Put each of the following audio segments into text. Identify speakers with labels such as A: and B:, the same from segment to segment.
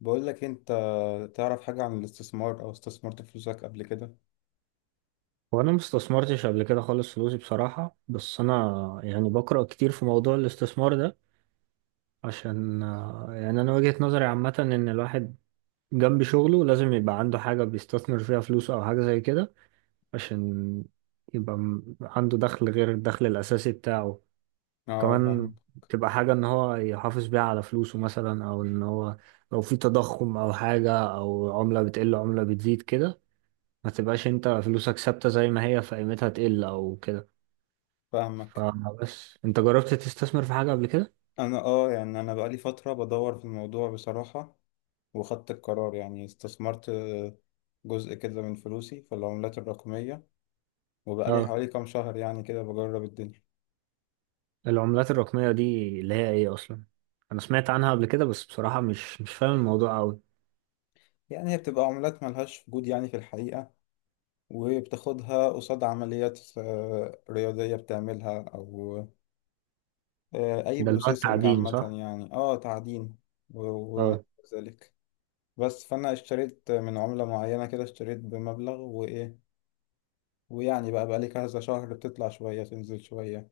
A: بقول لك انت تعرف حاجة عن الاستثمار او استثمرت فلوسك قبل كده؟
B: وانا ما استثمرتش قبل كده خالص فلوسي بصراحة، بس انا يعني بقرأ كتير في موضوع الاستثمار ده. عشان يعني انا وجهة نظري عامة ان الواحد جنب شغله لازم يبقى عنده حاجة بيستثمر فيها فلوسه او حاجة زي كده، عشان يبقى عنده دخل غير الدخل الاساسي بتاعه
A: اه،
B: كمان.
A: فاهم.
B: تبقى حاجة ان هو يحافظ بيها على فلوسه مثلا، او ان هو لو في تضخم او حاجة، او عملة بتقل عملة بتزيد كده، ما تبقاش انت فلوسك ثابتة زي ما هي فقيمتها تقل او كده.
A: فاهمك.
B: فبس انت جربت تستثمر في حاجة قبل كده؟
A: انا اه يعني انا بقالي فترة بدور في الموضوع بصراحة. وخدت القرار، يعني استثمرت جزء كده من فلوسي في العملات الرقمية. وبقالي
B: اه،
A: حوالي كام شهر، يعني كده بجرب الدنيا.
B: العملات الرقمية دي اللي هي ايه اصلا؟ انا سمعت عنها قبل كده، بس بصراحة مش فاهم الموضوع قوي.
A: يعني هي بتبقى عملات ملهاش وجود يعني في الحقيقة، وبتاخدها قصاد عمليات رياضية بتعملها، أو أي
B: ده اللي هو
A: بروسيسنج
B: التعدين
A: عامة،
B: صح؟
A: يعني تعدين و- وما
B: اه.
A: إلى ذلك. بس فانا اشتريت من عملة معينة كده، اشتريت بمبلغ وايه. ويعني بقى لي كذا شهر، بتطلع شوية تنزل شوية.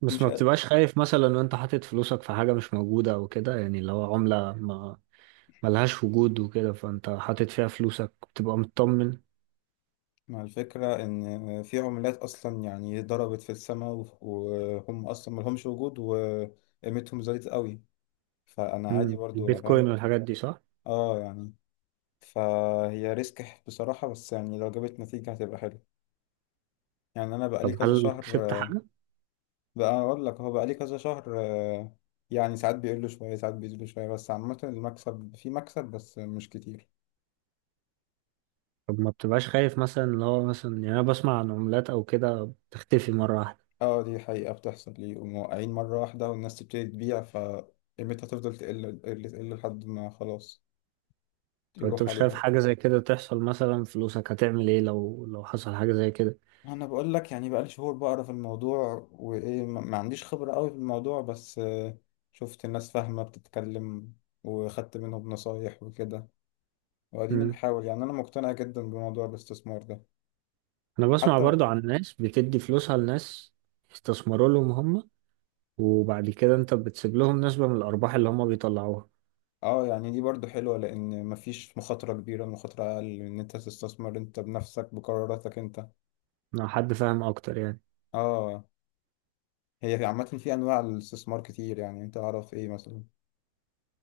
B: بس
A: مش
B: ما
A: قد-
B: بتبقاش خايف مثلا ان انت حاطط فلوسك في حاجة مش موجودة او كده، يعني اللي هو عملة ما ملهاش وجود وكده فانت حاطط فيها فلوسك بتبقى مطمن؟
A: مع الفكرة ان في عملات اصلا يعني ضربت في السماء، وهم اصلا ملهمش وجود وقيمتهم زادت قوي، فانا عادي برضو
B: البيتكوين
A: فاهم.
B: والحاجات دي صح؟
A: اه، يعني فهي ريسك بصراحة، بس يعني لو جابت نتيجة هتبقى حلو. يعني انا بقى لي
B: طب
A: كذا
B: هل
A: شهر.
B: كسبت حاجة؟
A: بقى اقول لك، هو بقى ليه كذا شهر، يعني ساعات بيقل شويه ساعات بيزيد شويه، بس عامه المكسب في مكسب بس مش كتير.
B: طب ما بتبقاش خايف مثلا، اللي هو مثلا يعني انا بسمع عن عملات او كده بتختفي مرة واحدة؟
A: اه، دي حقيقه بتحصل ليه، وموقعين مره واحده والناس تبتدي تبيع فقيمتها تفضل تقل تقل تقل لحد ما خلاص
B: طب انت
A: يروح
B: مش خايف
A: عليها.
B: حاجة زي كده تحصل مثلا؟ فلوسك هتعمل ايه لو حصل حاجة زي كده؟
A: انا بقول لك، يعني بقى لي شهور بقرا في الموضوع وايه، ما عنديش خبره قوي في الموضوع، بس شفت الناس فاهمه بتتكلم، وخدت منهم نصايح وكده، واديني
B: مم.
A: بحاول. يعني انا مقتنع جدا بموضوع الاستثمار ده
B: انا بسمع
A: حتى.
B: برضو عن ناس بتدي فلوسها لناس يستثمروا لهم هم، وبعد كده انت بتسيب لهم نسبة من الارباح اللي هم بيطلعوها.
A: اه، يعني دي برضو حلوة لأن مفيش مخاطرة كبيرة. المخاطرة أقل إن أنت تستثمر أنت بنفسك بقراراتك أنت.
B: انا حد فاهم اكتر يعني.
A: اه، هي عامة في أنواع الاستثمار كتير، يعني أنت أعرف إيه مثلا.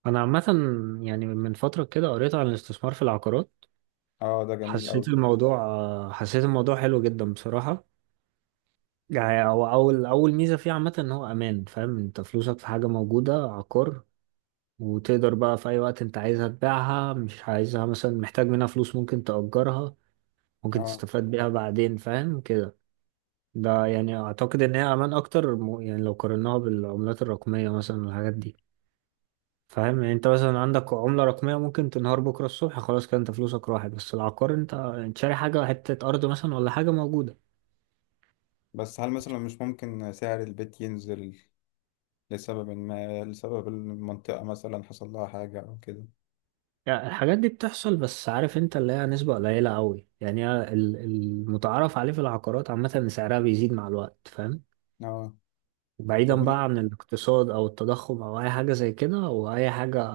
B: انا عامة يعني من فترة كده قريت عن الاستثمار في العقارات.
A: اه، ده جميل أوي.
B: حسيت الموضوع حلو جدا بصراحة. يعني هو اول ميزة فيه عامة ان هو امان، فاهم انت فلوسك في حاجة موجودة، عقار. وتقدر بقى في أي وقت أنت عايزها تبيعها، مش عايزها مثلا محتاج منها فلوس ممكن تأجرها، ممكن
A: اه،
B: تستفاد بيها بعدين فاهم كده. ده يعني أعتقد إن هي أمان أكتر يعني لو قارناها بالعملات الرقمية مثلا والحاجات دي. فاهم، يعني أنت مثلا عندك عملة رقمية ممكن تنهار بكرة الصبح خلاص كده أنت فلوسك راحت. بس العقار أنت شاري حاجة، حتة أرض مثلا ولا حاجة موجودة.
A: بس هل مثلا مش ممكن سعر البيت ينزل لسبب ما، لسبب المنطقة مثلا حصل لها حاجة أو كده؟
B: يعني الحاجات دي بتحصل، بس عارف أنت اللي هي نسبة قليلة أوي. يعني هي المتعارف عليه في العقارات عامة إن سعرها بيزيد مع الوقت فاهم.
A: اه. طب
B: بعيدا بقى عن الاقتصاد او التضخم او اي حاجة زي كده، واي حاجة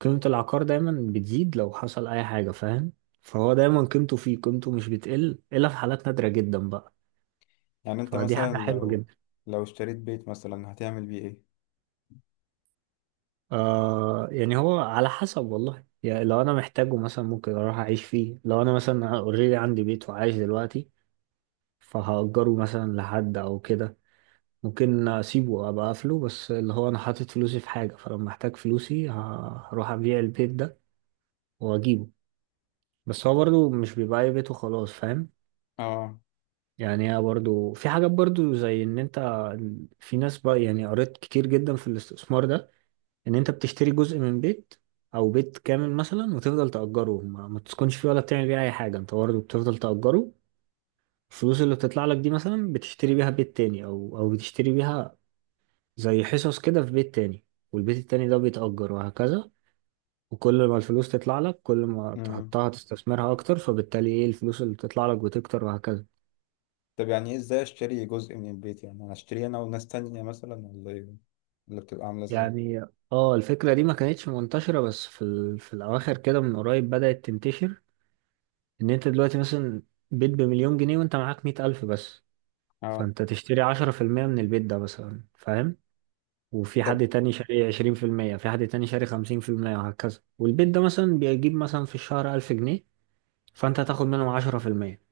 B: قيمة العقار دايما بتزيد لو حصل اي حاجة فاهم. فهو دايما قيمته فيه، قيمته مش بتقل الا في حالات نادرة جدا بقى.
A: يعني أنت
B: فدي
A: مثلا
B: حاجة حلوة
A: لو
B: جدا.
A: لو اشتريت بيت مثلا هتعمل بيه إيه؟
B: يعني هو على حسب والله. يعني لو انا محتاجه مثلا ممكن اروح اعيش فيه، لو انا مثلا اوريدي عندي بيت وعايش دلوقتي فهأجره مثلا لحد او كده. ممكن اسيبه ابقى اقفله، بس اللي هو انا حاطط فلوسي في حاجة، فلما احتاج فلوسي هروح ابيع البيت ده واجيبه. بس هو برضو مش بيبقى أي بيت وخلاص فاهم.
A: اه.
B: يعني هي برضو في حاجات برضو زي ان انت، في ناس بقى يعني قريت كتير جدا في الاستثمار ده، ان انت بتشتري جزء من بيت او بيت كامل مثلا وتفضل تأجره، ما تسكنش فيه ولا بتعمل بيه اي حاجة، انت برضو بتفضل تأجره. الفلوس اللي بتطلع لك دي مثلا بتشتري بيها بيت تاني، او بتشتري بيها زي حصص كده في بيت تاني. والبيت التاني ده بيتأجر وهكذا، وكل ما الفلوس تطلع لك كل ما
A: مم.
B: تحطها تستثمرها اكتر، فبالتالي ايه الفلوس اللي بتطلع لك بتكتر وهكذا.
A: طب يعني ايه، ازاي اشتري جزء من البيت؟ يعني انا اشتري انا وناس تانية مثلا، ولا ايه اللي بتبقى عاملة ازاي؟
B: يعني اه الفكرة دي ما كانتش منتشرة، بس في الأواخر كده من قريب بدأت تنتشر. إن أنت دلوقتي مثلا بيت بمليون جنيه وأنت معاك 100,000 بس.
A: اه.
B: فأنت تشتري 10% من البيت ده مثلا فاهم. وفي
A: طب
B: حد تاني شاري 20%، في حد تاني شاري 50% وهكذا. والبيت ده مثلا بيجيب مثلا في الشهر 1,000 جنيه. فأنت هتاخد منهم 10%،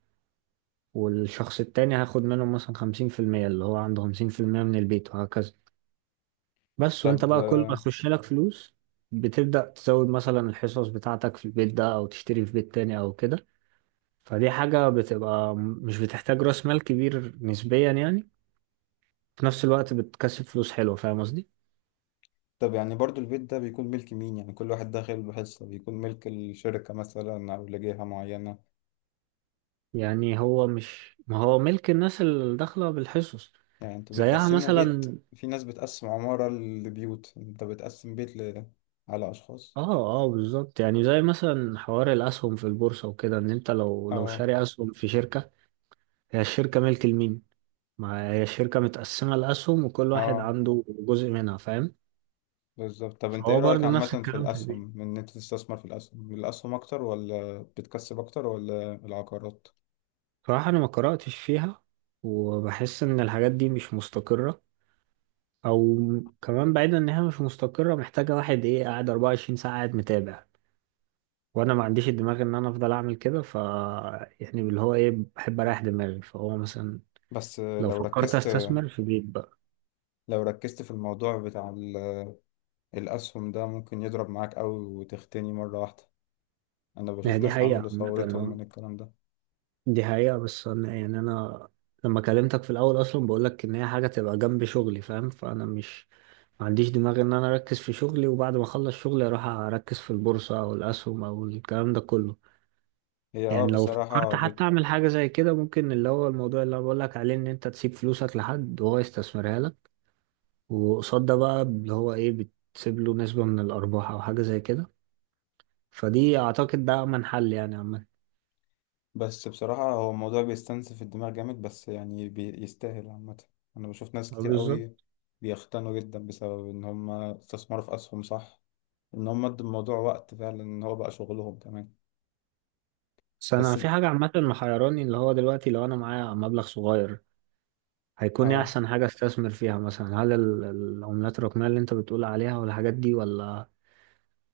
B: والشخص التاني هياخد منهم مثلا 50% اللي هو عنده 50% من البيت وهكذا. بس وانت
A: طب
B: بقى كل ما
A: آه،
B: يخش لك فلوس بتبدأ تزود مثلا الحصص بتاعتك في البيت ده، او تشتري في بيت تاني او كده. فدي حاجة بتبقى مش بتحتاج راس مال كبير نسبيا يعني، في نفس الوقت بتكسب فلوس حلوة فاهم قصدي.
A: طب يعني برضو البيت ده بيكون ملك مين؟ يعني كل واحد داخل بحصة بيكون ملك الشركة مثلا او لجهة معينة؟
B: يعني هو مش، ما هو ملك الناس اللي داخلة بالحصص
A: يعني انتوا
B: زيها
A: بتقسموا بيت،
B: مثلا.
A: في ناس بتقسم عمارة لبيوت، انت بتقسم بيت على اشخاص.
B: اه اه بالظبط، يعني زي مثلا حوار الاسهم في البورصة وكده، ان انت لو
A: اه،
B: شاري اسهم في شركة، هي الشركة ملك لمين؟ ما هي الشركة متقسمة لأسهم وكل واحد
A: اه،
B: عنده جزء منها فاهم.
A: بالظبط. طب انت ايه
B: فهو
A: رأيك
B: برضو نفس
A: عامة في
B: الكلام في البيت.
A: الاسهم؟ ان انت تستثمر في الاسهم اكتر، ولا بتكسب اكتر ولا العقارات؟
B: صراحة أنا ما قرأتش فيها، وبحس إن الحاجات دي مش مستقرة. أو كمان بعيدا إن هي مش مستقرة، محتاجة واحد إيه قاعد 24 ساعة قاعد متابع، وأنا ما عنديش الدماغ إن أنا أفضل أعمل كده. يعني اللي هو إيه، بحب أريح دماغي، فهو مثلا
A: بس
B: لو
A: لو
B: فكرت
A: ركزت
B: أستثمر في بيت بقى.
A: لو ركزت في الموضوع بتاع الأسهم ده ممكن يضرب معاك أوي وتغتني مرة واحدة. أنا
B: يعني
A: بشوف
B: دي
A: ناس
B: حقيقة
A: عملوا
B: عامة،
A: ثورتهم من الكلام ده.
B: دي حقيقة، بس أنا لما كلمتك في الأول أصلا بقولك إن هي حاجة تبقى جنب شغلي فاهم. فأنا مش، ما عنديش دماغ إن أنا أركز في شغلي وبعد ما أخلص شغلي أروح أركز في البورصة أو الأسهم أو الكلام ده كله.
A: هي اه
B: يعني لو
A: بصراحة
B: فكرت
A: بت...
B: حتى أعمل حاجة زي كده، ممكن اللي هو الموضوع اللي أنا بقولك عليه، إن أنت تسيب فلوسك لحد وهو يستثمرها لك، وقصاد ده بقى اللي هو إيه بتسيب له نسبة من الأرباح أو حاجة زي كده. فدي أعتقد ده أمن حل يعني عامة.
A: بس بصراحة هو الموضوع بيستنزف الدماغ جامد، بس يعني بيستاهل عامة. أنا بشوف ناس كتير
B: بالظبط.
A: أوي بيختنوا جدا بسبب إن هما استثمروا في أسهم، صح، إن هما ادوا الموضوع وقت فعلا إن هو بقى شغلهم كمان.
B: بس انا
A: بس
B: في حاجه عامه محيراني، اللي هو دلوقتي لو انا معايا مبلغ صغير هيكون ايه
A: اه
B: احسن حاجه استثمر فيها مثلا؟ هل العملات الرقميه اللي انت بتقول عليها والحاجات دي، ولا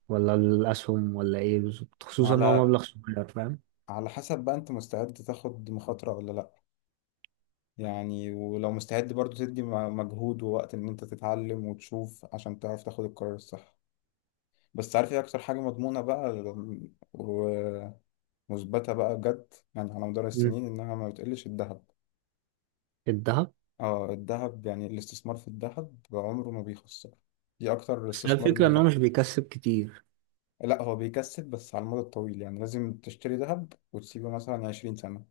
B: ولا الاسهم ولا ايه بالظبط؟ خصوصا ان هو
A: وعلى
B: مبلغ صغير فاهم.
A: على حسب بقى أنت مستعد تاخد مخاطرة ولا لأ، يعني ولو مستعد برضو تدي مجهود ووقت ان انت تتعلم وتشوف عشان تعرف تاخد القرار الصح. بس عارف ايه اكتر حاجة مضمونة بقى ومثبتة بقى بجد، يعني على مدار
B: مم.
A: السنين انها ما بتقلش؟ الذهب.
B: الذهب.
A: اه، الذهب. يعني الاستثمار في الذهب عمره ما بيخسر، دي اكتر
B: بس هي
A: استثمار
B: الفكره ان هو مش
A: ناجح.
B: بيكسب كتير.
A: لا، هو بيكسب بس على المدى الطويل، يعني لازم تشتري ذهب وتسيبه مثلا 20 سنة،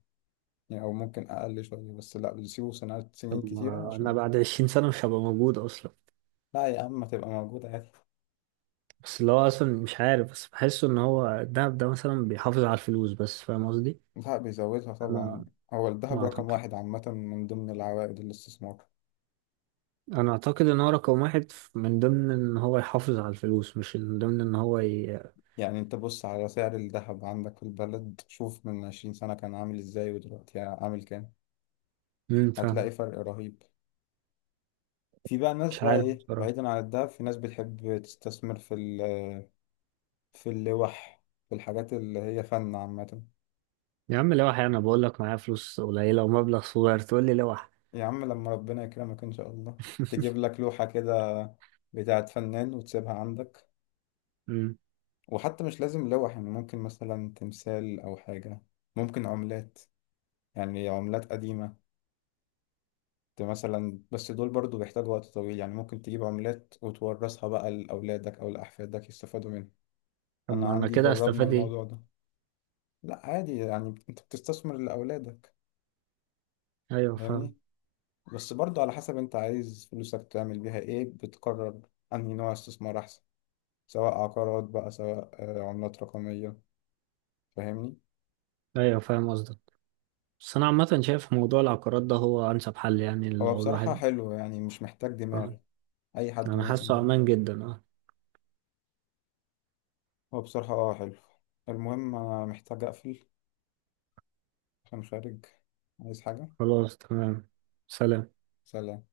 A: يعني او ممكن اقل شوية، بس لا، بتسيبه سنوات سنين
B: طب
A: كتيرة
B: ما انا
A: عشان.
B: بعد 20 سنه مش هبقى موجود اصلا.
A: لا يا عم، ما تبقى موجودة عادي.
B: بس اللي هو اصلا مش عارف، بس بحس ان هو الذهب ده مثلا بيحافظ على الفلوس بس فاهم قصدي.
A: لا، بيزودها طبعا.
B: انا
A: هو
B: ما
A: الذهب رقم
B: اعتقد،
A: واحد عامة من ضمن العوائد الاستثمار.
B: انا اعتقد ان هو رقم واحد من ضمن ان هو يحافظ على الفلوس، مش من ضمن ان هو
A: يعني انت بص على سعر الذهب عندك في البلد، شوف من 20 سنة كان عامل ازاي ودلوقتي عامل كام،
B: مم، فاهم.
A: هتلاقي فرق رهيب. في بقى ناس،
B: مش
A: بقى
B: عارف
A: ايه،
B: بصراحة.
A: بعيدا عن الذهب، في ناس بتحب تستثمر في في اللوح، في الحاجات اللي هي فن عامة.
B: يا عم لوح، انا بقول لك معايا فلوس قليلة ومبلغ صغير تقول لي لوح؟
A: يا عم، لما ربنا يكرمك ان شاء الله تجيب لك لوحة كده بتاعت فنان وتسيبها عندك.
B: مم.
A: وحتى مش لازم لوح، يعني ممكن مثلا تمثال او حاجة، ممكن عملات، يعني عملات قديمة مثلا. بس دول برضو بيحتاجوا وقت طويل، يعني ممكن تجيب عملات وتورثها بقى لأولادك أو لأحفادك يستفادوا منها.
B: طب
A: أنا
B: ما انا
A: عندي
B: كده
A: جربنا
B: استفاد ايه؟
A: الموضوع ده. لا، عادي، يعني أنت بتستثمر لأولادك،
B: ايوه فاهم.
A: فاهمني. بس برضو على حسب أنت عايز فلوسك تعمل بيها إيه، بتقرر أنهي نوع استثمار أحسن، سواء عقارات بقى، سواء عملات رقمية. فاهمني.
B: ايوه فاهم قصدك. بس انا عامة شايف موضوع العقارات ده هو انسب حل يعني
A: هو
B: لو
A: بصراحة
B: الواحد.
A: حلو، يعني مش محتاج
B: آه.
A: دماغ، أي حد
B: انا
A: ممكن.
B: حاسه امان جدا اه.
A: هو بصراحة حلو. المهم أنا محتاج أقفل، كان خارج عايز حاجة.
B: خلاص تمام. سلام.
A: سلام.